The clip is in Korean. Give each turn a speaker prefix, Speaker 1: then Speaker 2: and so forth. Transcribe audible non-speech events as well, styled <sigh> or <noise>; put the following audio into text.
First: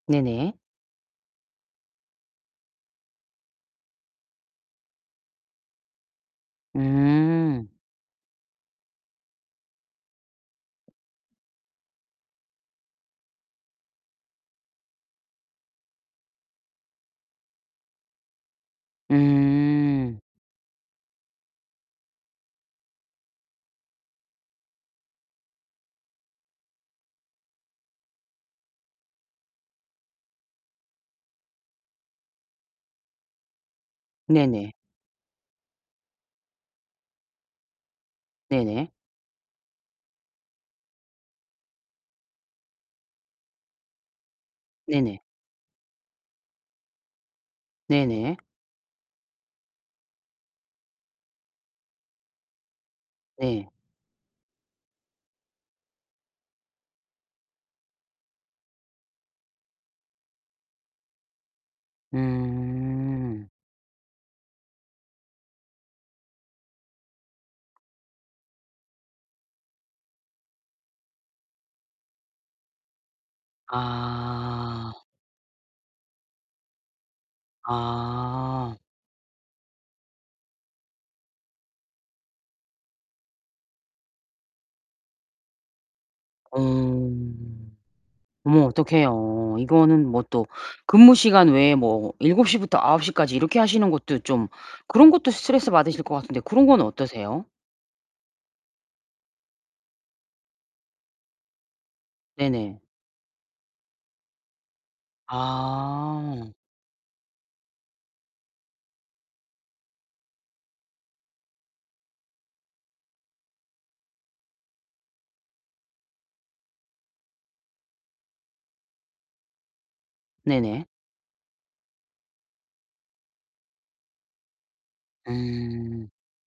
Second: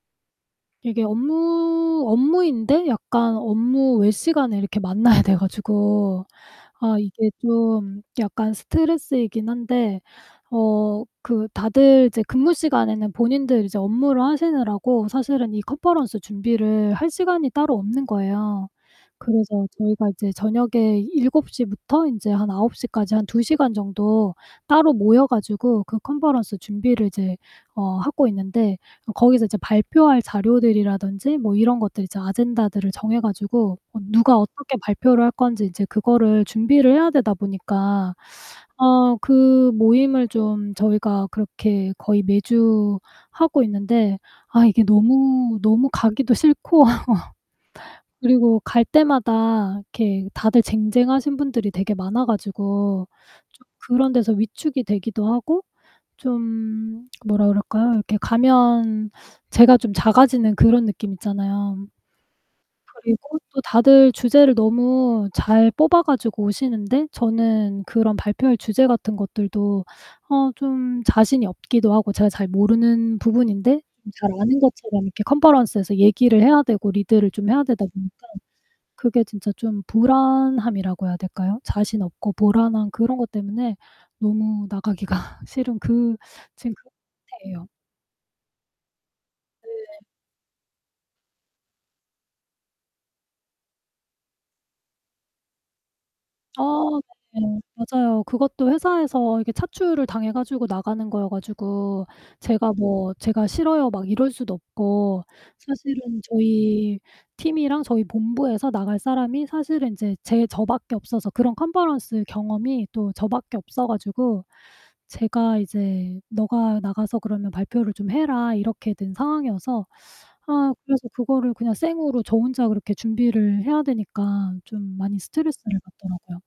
Speaker 1: 네네.
Speaker 2: 이게 업무, 업무인데 약간 업무 외 시간에 이렇게 만나야 돼 가지고 아 이게
Speaker 1: 음.
Speaker 2: 좀 약간 스트레스이긴 한데 어 그 다들 이제 근무 시간에는 본인들 이제 업무를 하시느라고 사실은 이 컨퍼런스 준비를 할 시간이 따로 없는 거예요. 그래서 저희가
Speaker 1: 음.
Speaker 2: 이제 저녁에 7:00 부터 인제 한 9:00 까지 한 2 시간 정도 따로 모여 가지고 그 컨퍼런스 준비를 이제 어 하고 있는데 거기서 이제 발표할 자료들이라든지 뭐 이런 것들 이제 아젠다들을 정해 가지고 어 누가
Speaker 1: 네네.
Speaker 2: 어떻게 발표를 할 건지 인제 그거를 준비를 해야 되다 보니까
Speaker 1: 네네.
Speaker 2: 어 그 모임을 좀 저희가 그렇게 거의 매주 하고 있는데 아 이게
Speaker 1: 네네.
Speaker 2: 너무, 너무 가기도 싫고 <laughs>
Speaker 1: 네네.
Speaker 2: 그리고 갈 때마다 이렇게 다들 쟁쟁하신 분들이 되게 많아 가지고 좀
Speaker 1: 네.
Speaker 2: 그런 데서 위축이 되기도 하고 좀 뭐라 그럴까요? 이렇게 가면 제가 좀 작아지는 그런 느낌 있잖아요. 그리고
Speaker 1: 음.
Speaker 2: 또 다들 주제를 너무 잘 뽑아 가지고 오시는데 저는 그런 발표할 주제 같은 것들도 어 좀 자신이 없기도 하고 제가 잘 모르는 부분인데 좀 잘 아는
Speaker 1: 아.
Speaker 2: 것처럼 이렇게 컨퍼런스에서 얘기를 해야 되고 리드를 좀 해야 되다 보니까
Speaker 1: 아.
Speaker 2: 그게 진짜 좀 불안함이라고 해야 될까요? 자신 없고 불안한 그런 것 때문에 너무 나가기가 싫은 그 지금 그
Speaker 1: 어.
Speaker 2: 상태예요.
Speaker 1: 어머 어떡해요.
Speaker 2: 네.
Speaker 1: 이거는 뭐 또 근무 시간 외에 뭐 7:00 부터 9:00 까지 이렇게 하시는 것도 좀 그런 것도 스트레스 받으실 것 같은데
Speaker 2: 아
Speaker 1: 그런 건
Speaker 2: 네.
Speaker 1: 어떠세요?
Speaker 2: 맞아요. 그것도 회사에서 이게 차출을 당해 가지고 나가는 거여 가지고 제가
Speaker 1: 네네.
Speaker 2: 뭐 제가 "싫어요." 막 이럴 수도 없고 사실은
Speaker 1: 아.
Speaker 2: 저희 팀이랑 저희 본부에서 나갈 사람이 사실은 인제 제 저밖에 없어서 그런 컨퍼런스 경험이 또 저 밖에 없어 가지고 제가 이제 "네가 나가서 그러면 발표를 좀 해라." 이렇게 된 상황이어서 아
Speaker 1: 네네.
Speaker 2: 그래서 그거를 그냥 생으로 저 혼자 그렇게 준비를 해야 되니까 좀 많이 스트레스를
Speaker 1: 음.
Speaker 2: 받더라고요.